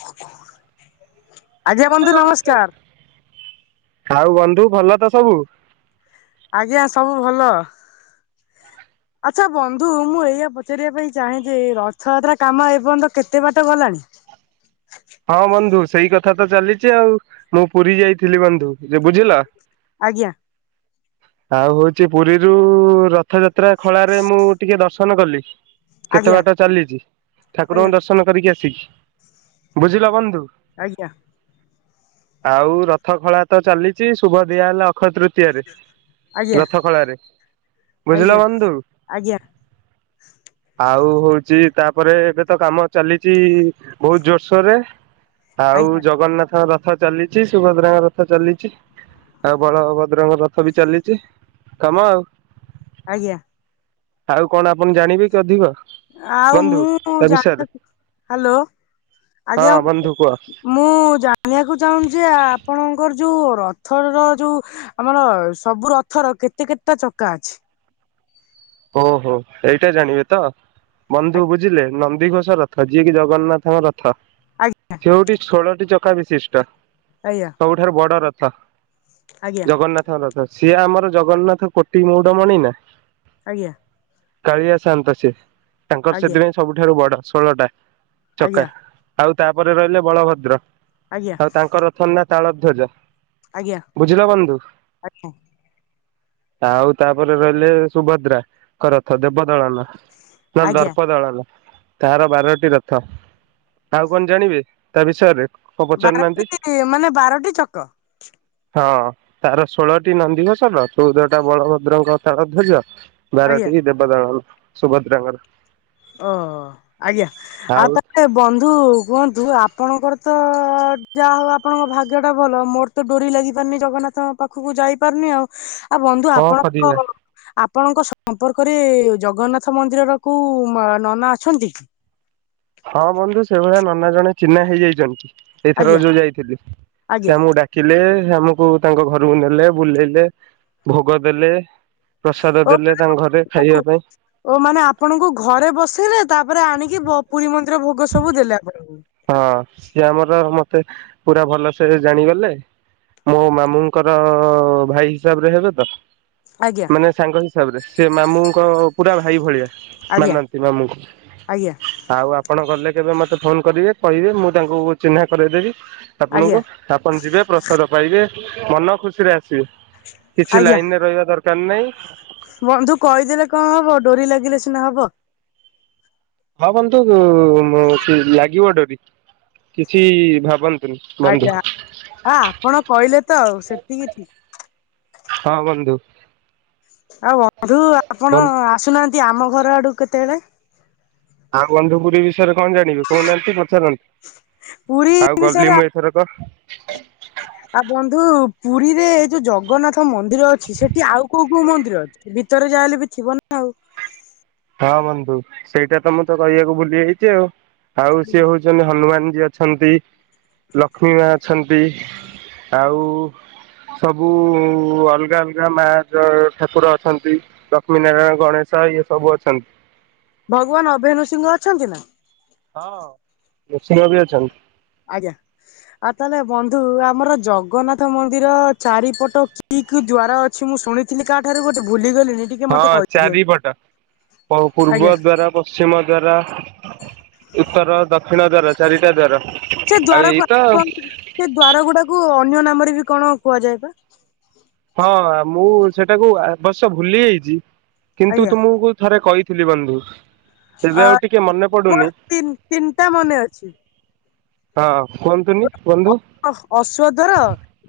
[unintelligible] ବନ୍ଧୁ ନମସ୍କାର ନମସ୍କାର। ଆଉ ବନ୍ଧୁ ଭଲ ତ ସବୁ? ଆଜ୍ଞା, ସବୁ ଭଲ। ଆଚ୍ଛା ବନ୍ଧୁ, ମୁଁ ଏଇଆ ପଚାରିବା ପାଇଁ ଚାହେଁ ଯେ ରଥଯାତ୍ରା କାମ ଏର୍ଯ୍ୟନ୍ତ କେତେ ବାଟ ଗଲାଣି? ହଁ ବନ୍ଧୁ ସେଇ କଥା ତ ଚାଲିଛି ଆଉ, ମୁଁ ପୁରୀ ଯାଇଥିଲି ବନ୍ଧୁ ଯେ ବୁଝିଲ। ଆଜ୍ଞା। ଆଉ ହଉଛି ପୁରୀ ରୁ ଉ ଉ ରଥ୍ ରଥଯାତ୍ରା ଖଳାରେ ମୁଁ ଟିକେ ଦର୍ଶନ କଲି, କେତେ ଆଜ୍ଞା ବାଟ ଚାଲିଛି ଆଜ୍ଞା ଠାକୁରଙ୍କ ଦର୍ଶ ଦର୍ଶନ କରିକି ଆସିଛି। ବୁଝିଲ ବନ୍ଧୁ? ଆଜ୍ଞା। ଆଉ ରଥ ଖଳା ତ ଚାଲିଛି ଶୁଭ ଦିଆହେଲା ଅକ୍ଷୟ ତୃତୀୟାରେ ଆଜ୍ଞା ରଥ ଖଳାରେ ଆଜ୍ଞା ବୁଝିଲ ବନ୍ଧୁ। ଆଜ୍ଞା ଆଉ ହଉଛି ତାପରେ ଏବେ ତ କାମ ଚାଲିଛି ବହୁତ ଜୋର ଶ୍ ଶର ରେ ଆଉ ଆଜ୍ଞା ଜଗନ୍ନାଥଙ୍କ ରଥ ଚାଲିଛି ସୁଭଦ୍ରାଙ୍କ ରଥ ଚାଲିଛି। ଆଉ ବଳଭଦ୍ରଙ୍କ ରଥ ବି ଚାଲିଛି କାମ ଆଉ। ଆଜ୍ଞା। ଆଉ କଣ ଆପଣ ଜାଣିବେ କି ଅଧିକ? ଆଉ ବନ୍ଧୁ ମୁଁ ତା ବିଷୟରେ ଜାଣିବାକୁ ହ୍ୟାଲୋ। ହଁ ଆଜ୍ଞା ବନ୍ଧୁ କୁହ। ମୁଁ ଜାଣିବାକୁ ଚାହୁଁଛି ଯେ ଆପଣଙ୍କର ଯୋଉ ରଥର ଯୋଉ ଆମର ସବୁ ରଥର କେତେ କେତେଟା ଚକା ଅଛି? ଓହୋ ଏଇଟା ଜାଣିବେ ତ। ବନ୍ଧୁ ବୁଝିଲେ ନନ୍ଦିଘୋଷ ରଥ ଯିଏ କି ଜଗନ୍ନାଥଙ୍କ ରଥ ରଥ ଆଜ୍ଞା ସେ ହଉଚି ଷୋଳଟି ଚକା ବିଶିଷ୍ଟ। ଆଜ୍ଞା। ସବୁଠାରୁ ବଡ ରଥ ଆଜ୍ଞା ଜଗନ୍ନାଥ ରଥ ସିଏ ଆମର ଜଗନ୍ନାଥ କୋଟି ମୌଡମଣି ନା। ଆଜ୍ଞା। କାଳିଆ ସାଆନ୍ତ ସେ ତାଙ୍କର ଆଜ୍ଞା ସେଥିପାଇଁ ସବୁଠାରୁ ବଡ ଷୋଳଟା ଚକା। ଆଜ୍ଞା ଆଉ ତାପରେ ରହିଲେ ବଳଭଦ୍ର ଆଜ୍ଞା ଆଉ ତାଙ୍କ ରଥର ନା ତାଳଧ୍ୱଜ। ଆଜ୍ଞା ବୁଝିଲ ବନ୍ଧୁ। ଆଜ୍ଞା ଆଉ ତାପରେ ରହିଲେ ସୁଭଦ୍ରାଙ୍କ ରଥ ଦେବଦଳନ। ନାଁ ଆଜ୍ଞା ଦର୍ପଦଳନ। ତାର ବାରଟି ରଥ ଆଉ କଣ ଜାଣିବେ ତା ବିଷୟରେ? କଣ ପଚାରୁନାହାନ୍ତି ବାରଟି ମାନେ ବାରଟି ଚକ। ହଁ ତାର ଷୋଳଟି ନନ୍ଦୀଘୋଷର ଚଉଦଟା ବଳଭଦ୍ରଙ୍କ ତାଳ ଧ୍ଵଜ। ଆଜ୍ଞା ବାରଟି ଦେବଦଳନ ସୁଭଦ୍ରାଙ୍କର। ଓ ଆଜ୍ଞା ଆଉ ତାପରେ ବନ୍ଧୁ କୁହନ୍ତୁ ଆପଣଙ୍କର ତ ଅ ଅ ଯାହା ହଉ ଆପଣଙ୍କ ଭାଗ୍ୟ ଟା ଭଲ ମୋର ତ ଡୋରି ଲାଗି ପାରୁନି ଜଗନ୍ନାଥଙ୍କ ପାଖକୁ ଯାଇ ପାରୁନି ଆଉ। ଆ ବନ୍ଧୁ କଣ ଆପଣଙ୍କ କରିବା ଆପଣଙ୍କ ସମ୍ପର୍କରେ ଜଗନ୍ନାଥ ମନ୍ଦିରର କୁ ଉଁ ମାଁ ନନା ଅଛନ୍ତି। ହଁ ବନ୍ଧୁ ସେଇଭଳିଆ ନନା ଜଣେ ଚିହ୍ନା ହେଇଯାଇଚନ୍ତି। ଏଇଥର ଆଜ୍ଞା ଯୋଉ ଯାଇଥିଲି। ଆଜ୍ଞା ସେ ଆମକୁ ଡା କିଲେ ହେ ଆମକୁ ତାଙ୍କ ଘରୁକୁ ନେଲେ ବୁଲେଇଲେ। ଭୋଗ ଦେଲେ। ପ୍ରସାଦ ଓ ଦେଲେ ତାଙ୍କ ଘରେ ଖାଇବା ପାଇଁ। ଓ ମାନେ ଆପଣଙ୍କୁ ଘରେ ବସେଇଲେ ତାପରେ ଆଣିକି ବ ପୁରୀ ମନ୍ଦିର ଭୋଗ ସବୁ ଦେଲେ ଆପଣଙ୍କୁ। ହଁ ସିଏ ଆମର ମୋତେ ପୁରା ଭଲସେ ଜାଣିଗଲେ। ମୋ ମାମୁଁଙ୍କର ଭାଇ ହିସାବରେ ହେବେ ତ। ଆଜ୍ଞା ମାନେ ସାଙ୍ଗ ହିସାବରେ। ସେ ମାମୁଁଙ୍କ ପୁରା ଭାଇ ଭଳିଆ। ଆଜ୍ଞା ମାନନ୍ତି ମାମୁଙ୍କୁ। ଆଜ୍ଞା ଆଉ ଆପଣ ଗଲେ କେବେ ମତେ ଫୋନ କରିବେ। କହିବେ ମୁଁ ତାଙ୍କୁ ଚିହ୍ନା କରେଇଦେବି ଆଜ୍ଞା ଆପଣଙ୍କୁ। ଆପଣ ଯିବେ ପ୍ରସାଦ ପାଇବେ। ମନ ଖୁସିରେ ଆସିବେ। କିଛି ଆଜ୍ଞା ଲାଇନରେ ରହିବା ଦର କାର ନାଇଁ। ବନ୍ଧୁ କହିଦେଲେ କଣ ହବ ଡୋରି ଲାଗିଲେ ସିନା ହବ। ହଁ ବନ୍ଧୁ ଉଁ ଲାଗିବ ଡୋରି। କିଛି ଭାବନି ଆଜ୍ଞା ଅ ଆପଣ କହିଲେ ତ ଆଉ ସେତିକି ଠିକ୍। ହଁ ବନ୍ଧୁ। ଆଉ ବନ୍ଧୁ ଆପଣ ବନ୍ଧୁ ଆସୁନାହାନ୍ତି ଆମ ଘର ଆଡୁ କେତେବେଳେ? ଆଉ ବନ୍ଧୁ ପୁରୀ ବିଷୟରେ କଣ ଯାଣିବେ କହୁନାହାନ୍ତି ପଚାରନ୍ତୁ। ପୁରୀ ଆଉ ଗଲି ବିଷୟରେ ମୁଁ ଆ ଏଥରକ ଆ ବନ୍ଧୁ ପୁରୀରେ ଯୋଉ ଜଗନ୍ନାଥ ମନ୍ଦିର ଅଛି। ସେଟି ଆଉ କୋଉ କୋଉ ମନ୍ଦିର ଅଛି? ଭିତରେ ଯା ହେଲେ ବି ଥିବ ନା ଆଉ। ହଁ ବନ୍ଧୁ ସେଇଟା ତ ମୁଁ ତ କହିବାକୁ ଭୁଲି ଯାଇଚି ଆଉ। ଆଉ ସିଏ ହୋଉ ଚନ୍ତି ହନୁମାନ ଯି ଅଛନ୍ତି। ଲକ୍ଷ୍ମୀ ମା ଅଛନ୍ତି। ଆଉ ସବୁ ଅଲଗା ଅଲଗା ମା ଜୟ ଠାକୁର ଅଛନ୍ତି। ଲକ୍ଷ୍ମୀନାରାୟଣ ଗଣେଶ ଇଏ ସବୁ ଅଛନ୍ତି। ଭଗବାନ ଅଭୟ ନୃସିଂହ ଅଛନ୍ତି ନା। ହଁ ନୃସିଂହ ବି ଅଛନ୍ତି। ଆଜ୍ଞା ଆଉ ତାହେଲେ ବନ୍ଧୁ ଆମର ଜଗନ୍ନାଥ ମନ୍ଦିର ଚାରିପଟ କି କି ଦ୍ୱାର ଅ ମୁଁ ଶୁଣିଥିଲି କା ଠାରୁ ଗୋଟେ ଭୁଲିଗଲିଣି ଟିକେ ମତେ ହଁ କହିଦିଅନ୍ତୁ ଚାରିପଟ ପ ଆଜ୍ଞା। ପୂର୍ବ ଦ୍ଵାରା ପଶ୍ଚିମ ଦ୍ଵାରା। ଉତ୍ତର ଦକ୍ଷିଣ ଦ୍ଵାର ଚାରିଟା ଦ୍ଵାର ଆଉ ଏଇ ତ। ଏ ଦ୍ଵାର ଗୁଡାକୁ ଅନ୍ୟ ନାମରେ ବି କଣ କୁହାଯାଏ ପା। ହଁ ମୁଁ ସେଟାକୁ ଆବଶ୍ୟ ଭୁଲି ଯାଇଚି। କିନ୍ତୁ ଆଜ୍ଞା ତମୁକୁ ଥରେ କଇଥିଲି ବନ୍ଧୁ। ଏବେ ଆ ଆଉ ଟିକେ ମନେ ମୋର ପଡୁନି। ତିନ ତିନିଟା ମନେ ଅଛି। ହଁ କୁଅନ୍ତୁନି ବନ୍ଧୁ। ଅହ୍ ଅଶ୍ବଦ୍ଵାର।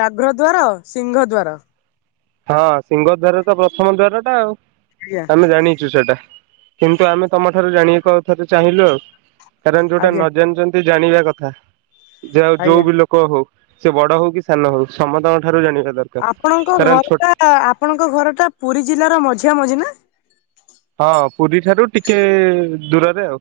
ବ୍ୟାଘ୍ର ଦ୍ଵାର। ସିଂହ ଦ୍ଵାର। ହଁ ସିଂହ ଦ୍ଵାର ତ ପ୍ରଥମ ଦ୍ୱାର ଟା ଆଉ। ଆଜ୍ଞା ଆମେ ଜାଣିଚୁ ସେଟା। କିନ୍ତୁ ଆମେ ତମ ଠାରୁ ଜାଣିଆକୁ ଆଉ ଥରେ ଚାହିଁଲୁ ଆଉ। କାରଣ ଯୋଉଟା ଆଜ୍ଞା ନ ଜାଣିଚନ୍ତି କି ଜାଣିବା କଥା। ଜ ଯଉ ଆଜ୍ଞା ଯୋଉ ବି ଲୋ କହୁ ସେ ବଡ ହଉ କି ସାନ ହଉ ସମତଙ୍କ ଠାରୁ ଜାଣିବା ଦରକାର। ଆପଣଙ୍କ କାରଣ ଛୋଟ ଘରଟା ଆପଣଙ୍କ ଘରଟା ପୁରୀ ଜିଲ୍ଲାର ମଝିଆ ମଝି ନା। ହଁ ପୁରୀ ଠାରୁ ଟିକେ ଦୂରରେ ଆଉ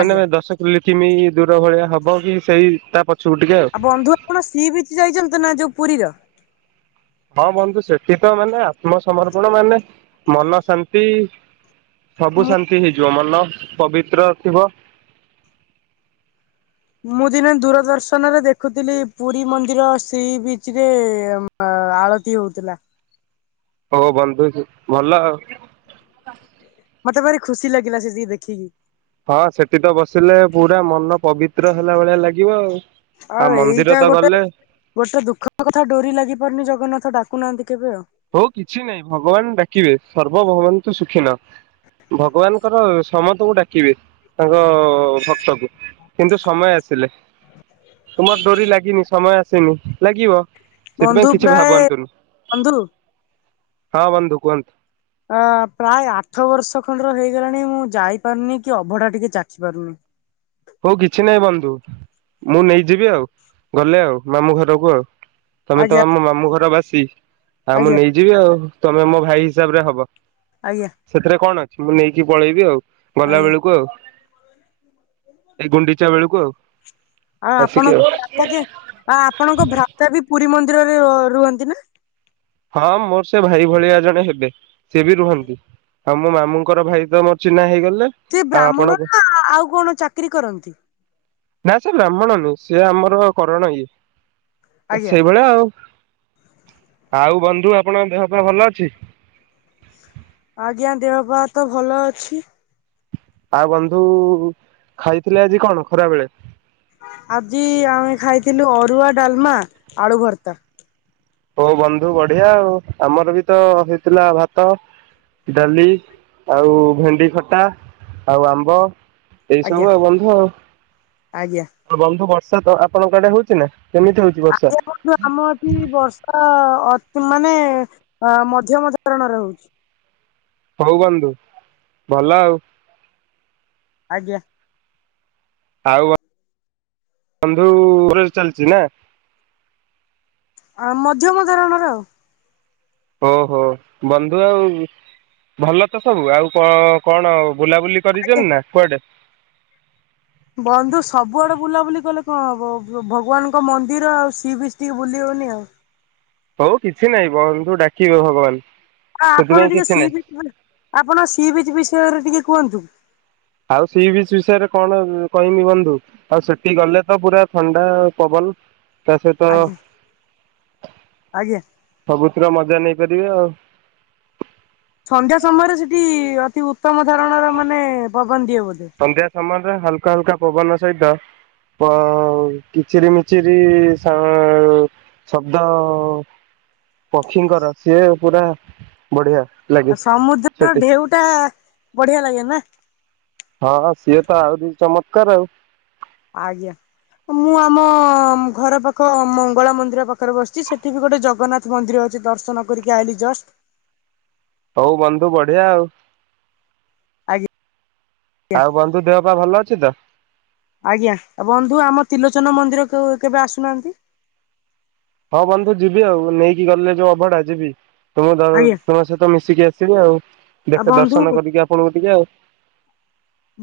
ମାନେ ଆଜ୍ଞା ଦଶ ଲି କିମି ଦୂର ଭଳିଆ ହବ। କି ସେଇ ତା ପ ଆ ବନ୍ଧୁ ଆପଣ ସିଇ ବିଚି ଯାଇଚନ୍ତି ନା ଯୋଉ ପୁରୀର? ହଁ ବନ୍ଧୁ ସେଟି ତ ମାନେ ଆତ୍ମସମର୍ପଣ ମାନେ ମନ ଶାନ୍ତି। ସବୁ ମୁଁ ଶାନ୍ତି ହେଇଯିବ ମନ ପବିତ୍ର ଥିବ। ମୁଁ ଦିନେ ଦୂରଦର୍ଶନରେ ଦେଖୁଥିଲି ପୁରୀ ମନ୍ଦିର ଶ୍ରୀ ବିଚ ରେ ଅ ଆଳତି ହଉଥିଲା। ହଉ ବନ୍ଧୁ ଭଲ ଆଉ। ମତେ ଭାରି ଖୁସି ଲାଗିଲା ସେ ଯି ଦେଖିକି। ହଁ ସେଠି ତ ବସିଲେ ପୁରା ମନ ପବିତ୍ର ହେଲା ଭଳିଆ ଲାଗିବ ଆଉ। ଆଉ ଏଇଟା ମନ୍ଦିର ତ ଗୋଟେ ଗଲେ ଗୋଟେ ଦୁଃଖ କଥା ଡୋରି ଲାଗି ପାରୁନି ଜଗନ୍ନାଥ ଡାକୁନାହାନ୍ତି କେବେ ଆଉ। ହଉ କିଛି ନାହିଁ ଭଗବାନ ଡାକିବେ ସର୍ବଭଗବାନ ତୁ ସୁଖୀ ନ। ଭଗବାନଙ୍କର ସମତକୁ ଡାକିବେ ତାଙ୍କ ଭକ୍ତକୁ କିନ୍ତୁ ସମୟ ଆସିଲେ ତୁମ ଡୋରି ଲାଗିନି ସମୟ ଆସିନି ଲାଗିବ। ବନ୍ଧୁ ସେଥିପାଇଁ କିଛି ପ୍ରାୟ ଭାବନ୍ତୁନି। ବନ୍ଧୁ ହଁ ବନ୍ଦୁ କୁହନ୍ତୁ। ଅ ପ୍ରାୟ ଆଠ ବର୍ଷ ଖଣ୍ଡର ହେଇଗଲାଣି ମୁଁ ଯାଇପାରୁନି କି ଅଭଢା ଟିକେ ଚାଖି ପାରୁନି। ହଉ କିଛି ନାହିଁ ବନ୍ଧୁ ମୁଁ ନେଇଯିବି ଆଉ ଗଲେ ଆଉ ମାମଁ ଘରକୁ ଆଉ। ତମେ ତ ଆଜ୍ଞା ଆମ ମାମୁଁ ଘର ବାସି ଆଉ ମୁଁ ଆଜ୍ଞା ନେଇଯିବି ଆଉ ତମେ ମୋ ଭାଇ ହିସାବରେ ହବ। ଆଜ୍ଞା। ସେଥିରେ କଣ ଅଛି ମୁଁ ନେଇକି ପଳେଇବି ଆଉ ଗଲା ଆଜ୍ଞା ବେଳକୁ ଆଉ। ଏଇ ଗୁଣ୍ଡିଚା ବେଳକୁ ଆଉ। ଆଉ ଆପଣଙ୍କ ଭ୍ରାତା କେନ ଆଉ ଆପଣଙ୍କ ଭ୍ରାତା ବି ପୁରୀ ମନ୍ଦିରରେ ରୁଅ ରୁହନ୍ତି ନା। ହଁ ମୋର ସେ ଭାଇ ଭଳିଆ ଜଣେ ହେବେ ସେ ବି ରୁହନ୍ତି। ଆଉ ମୋ ମାମୁଁଙ୍କର ଭାଇ ତ ମୋର ଚିହ୍ନା ହେଇଗଲେ। ସେ ଆଉ ବ୍ରାହ୍ମଣ ଆପଣଙ୍କ ନା ଆଉ କଣ ଚାକିରି କରନ୍ତି। ନା ସେ ବ୍ରାହ୍ମଣ ନୁଁ ସିଏ ଆମର କରଣ ଇଏ ଆଜ୍ଞା ସେଇଭଳିଆ ଆଉ। ଆଉ ବନ୍ଧୁ ଆପଣଙ୍କ ଦେହ ପା ଭଲ ଅଛି? ଆଜ୍ଞା ଦେହ ପାହା ତ ଭଲ ଅଛି। ଆଉ ବନ୍ଧୁ ଖାଇଥିଲେ ଆଜି କଣ ଖରା ବେଳେ? ଆଜି ଆମେ ଖାଇଥିଲୁ ଅରୁଆ ଡାଲମା ଆଳୁ ଭର୍ତ୍ତା। ହୋ ବନ୍ଧୁ ବଢିଆ ଆଉ ଆମର ବି ତ ହେଇଥିଲା ଭାତ। ଡାଲି ଆଉ ଭେଣ୍ଡି ଖଟା ଆଉ ଆମ୍ବ। ଏଇ ସବୁ ଆଜ୍ଞା ଆଉ ବନ୍ଧୁ ଆଉ ଆଜ୍ଞା। ଆଉ ବନ୍ଧୁ ବର୍ଷା ତ ଆପଣଙ୍କ ଆଡେ ହଉଛି ନା କେମିତି ହଉଛି? ବର୍ଷା? [unintelligible] କିନ୍ତୁ ଆମ ଏଠି ବର୍ଷା ଅତି ମାନେ ଅ ମଧ୍ୟମ ଧରଣରେ ହଉଛି। ହଉ ବନ୍ଧୁ ଭଲ ଆଉ। ଆଜ୍ଞା। ଆଉ ବନ୍ଧୁ ଓରାଲ ଚାଲିଛି ନା। ଆ ମଧ୍ୟମ ଧରଣର ଆଉ। ଓହୋ ବନ୍ଧୁ ଆଉଁ ଭଲ ତ ସବୁ ଆଉ କ କଣ ବୁଲାବୁଲି ଆଜ୍ଞା। କରିଛନ୍ତି ନା କୁଆଡେ? ବନ୍ଧୁ ସବୁଆଡେ ବୁଲାବୁଲି କଲେ କଣ ହବ ଭ-ଭଗବାନଙ୍କ ମନ୍ଦିର ଆଉ ସି ବିଚ ଟିକେ ବୁଲି ହବନି ଆଉ। ହଉ କିଛି ନାଇଁ ବନ୍ଧୁ ଡାକିବେ ଭଗବାନ। ଆ-ଆପଣ ସେଥିପାଇଁ ଟିକେ କିଛି ସି ନାହିଁ ବିଚ୍ [unintelligible] ଆପଣ ସି ବିଚ୍ ବିଷୟରେ ଟିକେ କୁହନ୍ତୁ। ଆଉ ସି ବିଚ ବିଷୟରେ କଣ କହିମି ବନ୍ଧୁ? ଆଉ ସେଠି ଗଲେ ତ ପୁରା ଥଣ୍ଡା ପବନ। ତା ସହିତ ଆଜ୍ଞା ଆଜ୍ଞା। ସବୁଥିର ମଜା ନେଇପାରିବେ ଆଉ। ସନ୍ଧ୍ୟା ସମୟରେ ସେଠି ଅତି ଉତ୍ତମ ଧରଣର ମାନେ ପବନ ଦିଏ ବୋଧେ। ସନ୍ଧ୍ୟା ସମୟରେ ହାଲକା ହାଲକା ପବନ ସହିତ। ପ କିଚିରି ମିଚିରି ସା ଶବ୍ଦ ପକ୍ଷୀଙ୍କର ସିଏ ପୁରା ବଢିଆ। ଲାଗେ ଆଉ ସମୁଦ୍ରର ସେଠି ଢେଉଟା ବଢିଆ ଲାଗେନା। ହଁ ହଁ ସିଏତ ଆହୁରି ଚମତ୍କାର ଆଉ। ଆଜ୍ଞା। ମୁଁ ଆମ ଘରପାଖ ମଙ୍ଗଳା ମନ୍ଦିର ପାଖରେ ବସିଛି ସେଠି ବି ଗୋଟେ ଜଗନ୍ନା ମନ୍ଦିର ଅଛି ଦର୍ଶନ କରିକି ଆଇଲିି ଜଷ୍ଟ। ହଉ ବନ୍ଧୁ ବଢିଆ ଆଉ। ଆଗି ଆଉ ବନ୍ଧୁ ଦେହ ପା ଭଲ ଅଛି ତ? ଆଜ୍ଞା ଆ ବନ୍ଧୁ ଆମ ତିିଲୋଚନ ମନ୍ଦିର କୁ କେବେ ଆସୁନାହାନ୍ତି? ହଁ ବନ୍ଧୁ ଯିବି ଆଉ ନେଇକି ଗଲେ ଯୋଉ ଅଭଢା ଯିବି। ତୁମ ଦ ଆଜ୍ଞା ତୁମ ସହିତ ମିଶିକି ଆସିବି ଆଉ ଆଉ ଦେଖା ବନ୍ଧୁ ଦର୍ଶନ କରିକି ଆପଣଙ୍କୁ ଟିକେ ଆଉ।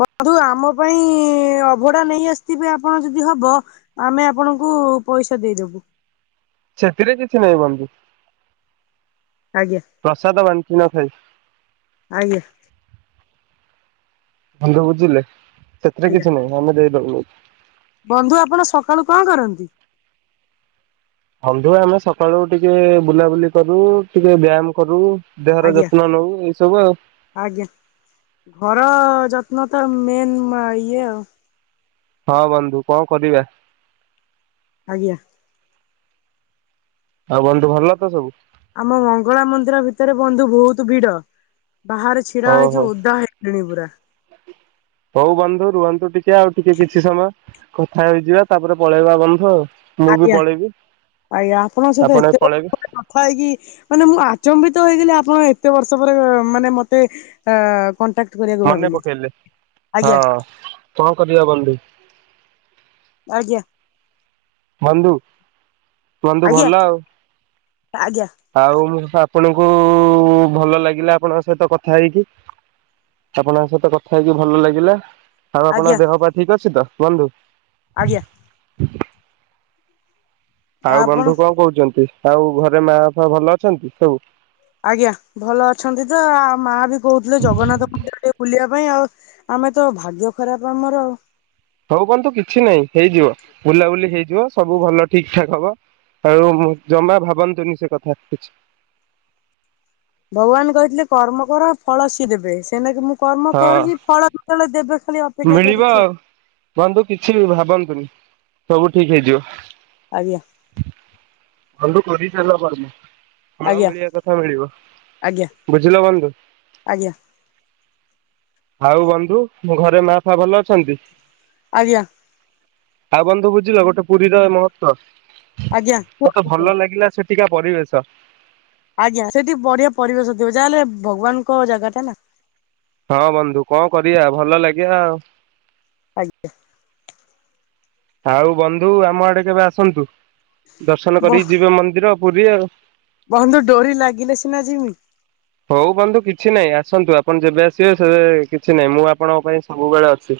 ବନ୍ଧୁ ଆମ ପାଇଁ ଅଭଡା ନେଇ ଆସିଥିବେ ଆପଣ ଯଦି ହବ। ଆମେ ଆପଣଙ୍କୁ ପଇସା ଦେଇଦବୁ। ସେଥିରେ କିଛି ନାହିଁ ବନ୍ଧୁ। ଆଜ୍ଞା। ପ୍ରସାଦ ବାଣ୍ଟି ନ ଖାଇ। ଆଜ୍ଞା। ବନ୍ଧୁ ବୁଝିଲେ ସେଥିରେ ଆଜ୍ଞା କିଛି ନାହିଁ ଆମେ ଦେଇଦେବୁ ନେଇ। ବନ୍ଧୁ ଆପଣ ସକାଳୁ କଣ କରନ୍ତି? ବନ୍ଧୁ ଆମେ ସକାଳୁ ଟିକେ ବୁଲାବୁଲି କରୁ ଟିକେ ବ୍ୟାୟାମ କରୁ। ଦେହର ଆଜ୍ଞା ଯତ୍ନ ନଉ ଏଇସବୁ ଆଉ। ଆଜ୍ଞା ଘର ଯତ୍ନ ତ ମେନ ମା ଇଏ ଆଉ। ହଁ ବନ୍ଧୁ କଣ କରିବା? ଆଜ୍ଞା। ଆଉ ବନ୍ଧୁ ଭଲତ ସବୁ? ଆମ ମଙ୍ଗଳା ମନ୍ଦିର ଭିତରେ ବନ୍ଧୁ ବହୁତ ଭିଡ ବାହାରେ ଛିଡା ହଉ ହେଇଛୁ ହଉ ଓଦା ହେଇ ଗଲିଣି ପୁରା। ହଉ ବନ୍ଧୁ ରୁହନ୍ତୁ ଟିକେ ଆଉ ଟିକେ କିଛି ସମୟ କଥା ହେଇଯିବା ତାପରେ ପଳେଇବା ବନ୍ଧୁ ଆଉ। ମୁଁ ବି ଆଜ୍ଞା ପଳେଇବି ଆଜ୍ଞା ଆପଣଙ୍କ ସହିତ ଆପଣ ବି ଏତେ [inaudible] ପଳେଇବେ କଥା ହେଇକି ମାନେ ମୁଁ ଆଚମ୍ବିତ ହେଇଗଲି ଆପଣ ଏତେ ବର୍ଷ ପରେ ମାନେ ମତେ। ଆ କଣ୍ଟାକ ମନେ ପକେଇଲେ ହଁ କଣ କରିବା ବନ୍ଧୁ। ଆଜ୍ଞା। ବନ୍ଧୁ ବନ୍ଧୁ ଆଜ୍ଞା ଭଲ ଆଉ। ଆଜ୍ଞା ଆଉ ଆପଣଙ୍କୁ ଭଲ ଲାଗିଲା ଆପଣଙ୍କ ସହିତ କଥା ହେଇକି। ଆପଣଙ୍କ ସହିତ କଥା ହେଇକି ଭଲ ଲାଗିଲା ଆଉ ଆଜ୍ଞା ଆପଣଙ୍କ ଦେହ ପା ଠିକ୍ ଅଛି ତ ବନ୍ଧୁ? ଆଜ୍ଞା। ଆଉ ଆପଣ ବନ୍ଧୁ କଣ କହୁଛନ୍ତି ଆଉ ଘରେ ମା ବାପା ଭଲ ଅଛନ୍ତି ସବୁ? ଆଜ୍ଞା ଭଲ ଅଛନ୍ତି ତ ଆ ମା ବି କହୁଥିଲେ ଜଗନ୍ନାଥ ମନ୍ଦିର ଟିକେ ବୁଲିବା ପାଇଁ ଆଉ। ଆମେ ତ ଭାଗ୍ୟ ଖରାପ ଆମର। ହଉ ବନ୍ଧୁ କିଛି ନାହିଁ ହେଇଯିବ ବୁଲାବୁଲି ହେଇଯିବ ସବୁ ଭଲ ଠିକ୍ ଠାକ୍ ହବ। ଆଉ ଜମା ଭାବନ୍ତୁନି ସେକଥା କିଛି। ଭଗବାନ କହିଥିଲେ କର୍ମ କର ଫଳ ସିଏ ଦେବେ ସେ ନାଗି ମୁଁ କର୍ମ ହଁ କରୁଚି ଫଳ ଫଳ [unintelligible] ମିଳିବ ଆଉ ବନ୍ଧୁ କିଛି ବି ଭାବନ୍ତୁନି ସବୁ ଠିକ୍ ହେଇଯିବ। ଆଜ୍ଞା। ବନ୍ଧୁ କରିଚାଲ କର୍ମ। ଫଳ ଆଜ୍ଞା ମିଳିବା କଥା ମିଳିବ ଆଜ୍ଞା ବୁଝିଲ ବନ୍ଧୁ। ଆଜ୍ଞା। ଆଉ ବନ୍ଧୁ ଘରେ ମା ଫା ଭଲ ଅଛନ୍ତି? ଆଜ୍ଞା। ଆଉ ବନ୍ଧୁ ବୁଝିଲ ଗୋଟେ ପୁରୀର ମହତ୍ତ୍ୱ। ଆଜ୍ଞା ମତେ କୁହନ୍ତୁ ଭଲ କୁହନ୍ତୁ। ଲାଗିଲା ସେଟିକା ପରିବେଶ। ଆଜ୍ଞା ସେଠି ବଢ଼ିଆ ପରିବେଶ ଥିବ ଯାହାହେଲେ ଭଗବାନଙ୍କ ଜାଗା ଟା ନା। ହଁ ବନ୍ଧୁ କଣ କରିବା ଭଲ ଲାଗିବା ଆଉ। ଆଜ୍ଞା। ଆଉ ବନ୍ଧୁ ଆମ ଆଡ଼େ କେବେ ଆସନ୍ତୁ ଦର୍ଶନ ବ କରିକି ଯିବେ ମନ୍ଦିର ପୁରୀ ଆଉ। ବନ୍ଧୁ ଡୋରି ଲାଗିଲେ ସିନା ଯିମି। ହଉ ବନ୍ଧୁ କିଛି ନାହିଁ ଆସନ୍ତୁ ଆପଣ ଯେବେ ଆସିବେ ସେବେ କିଛି ନାହିଁ ମୁଁ ଆପଣଙ୍କ ପାଇଁ ସବୁବେଳେ ଅଛି।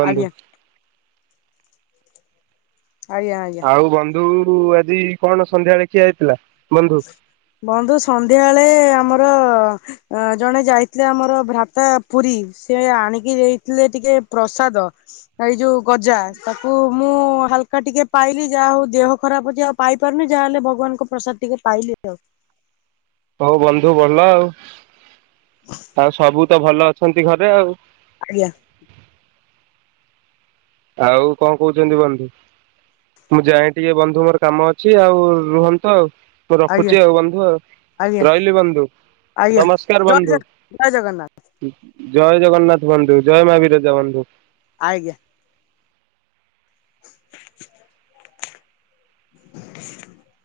ବନ୍ଧୁ। ଆଜ୍ଞା ଆଜ୍ଞା [unintelligible] ଆଉ ବନ୍ଧୁ ଆଜି କଣ ସନ୍ଧ୍ୟାବେଳେ ଖିଆ ହେଇଥିଲା ବନ୍ଧୁ? ବନ୍ଧୁ ସନ୍ଧ୍ୟାବେଳେ ଆମର ଅ ଜଣେ ଯାଇଥିଲେ ଆମର ଭ୍ରାତା ପୁରୀ ସେ ଆଣିକି ଦେଇଥିଲେ ଟିକେ ପ୍ରସାଦ। ଏଇ ଯୋଉ ଗଜା ତାକୁ ମୁଁ ହାଲ ହାଲ୍କା ଟିକେ ପାଇଲି ଯାହା ହଉ ଦେହ ଖରାପ ଅଛି ଆଉ ପାଇପାରୁନି ଯାହାହେଲେ ଭଗବାନଙ୍କ ପ୍ରସାଦ ଟିକେ ପାଇଲି ଆଉ। ହଉ ବନ୍ଧୁ ଭଲ ଆଉ ଆଉ ସବୁ ତ ଭଲ ଅଛନ୍ତି ଘରେ ଆଉ। ଆଜ୍ଞା। ଆଉ କଣ କହୁଛନ୍ତି ବନ୍ଧୁ? ମୁଁ ଯାଏ ଟିକେ ବନ୍ଧୁ ମୋର କାମ ଅଛି ଆଉ ରୁହନ୍ତୁ ଆଉ। ମୁଁ ଆଜ୍ଞା ରଖୁଛି ଆଉ ବନ୍ଧୁ ଆଉ ଆଜ୍ଞା ରହିଲି ବନ୍ଧୁ। ଆଜ୍ଞା ନମସ୍କାର ଜୟ ବନ୍ଧୁ। ଜଗ ଜୟ ଜଗନ୍ନାଥ ଜୟ ଜଗନ୍ନାଥ ବନ୍ଧୁ ଜୟ ମା ବିରଜା ବନ୍ଧୁ। ଆଜ୍ଞା। [inaudible]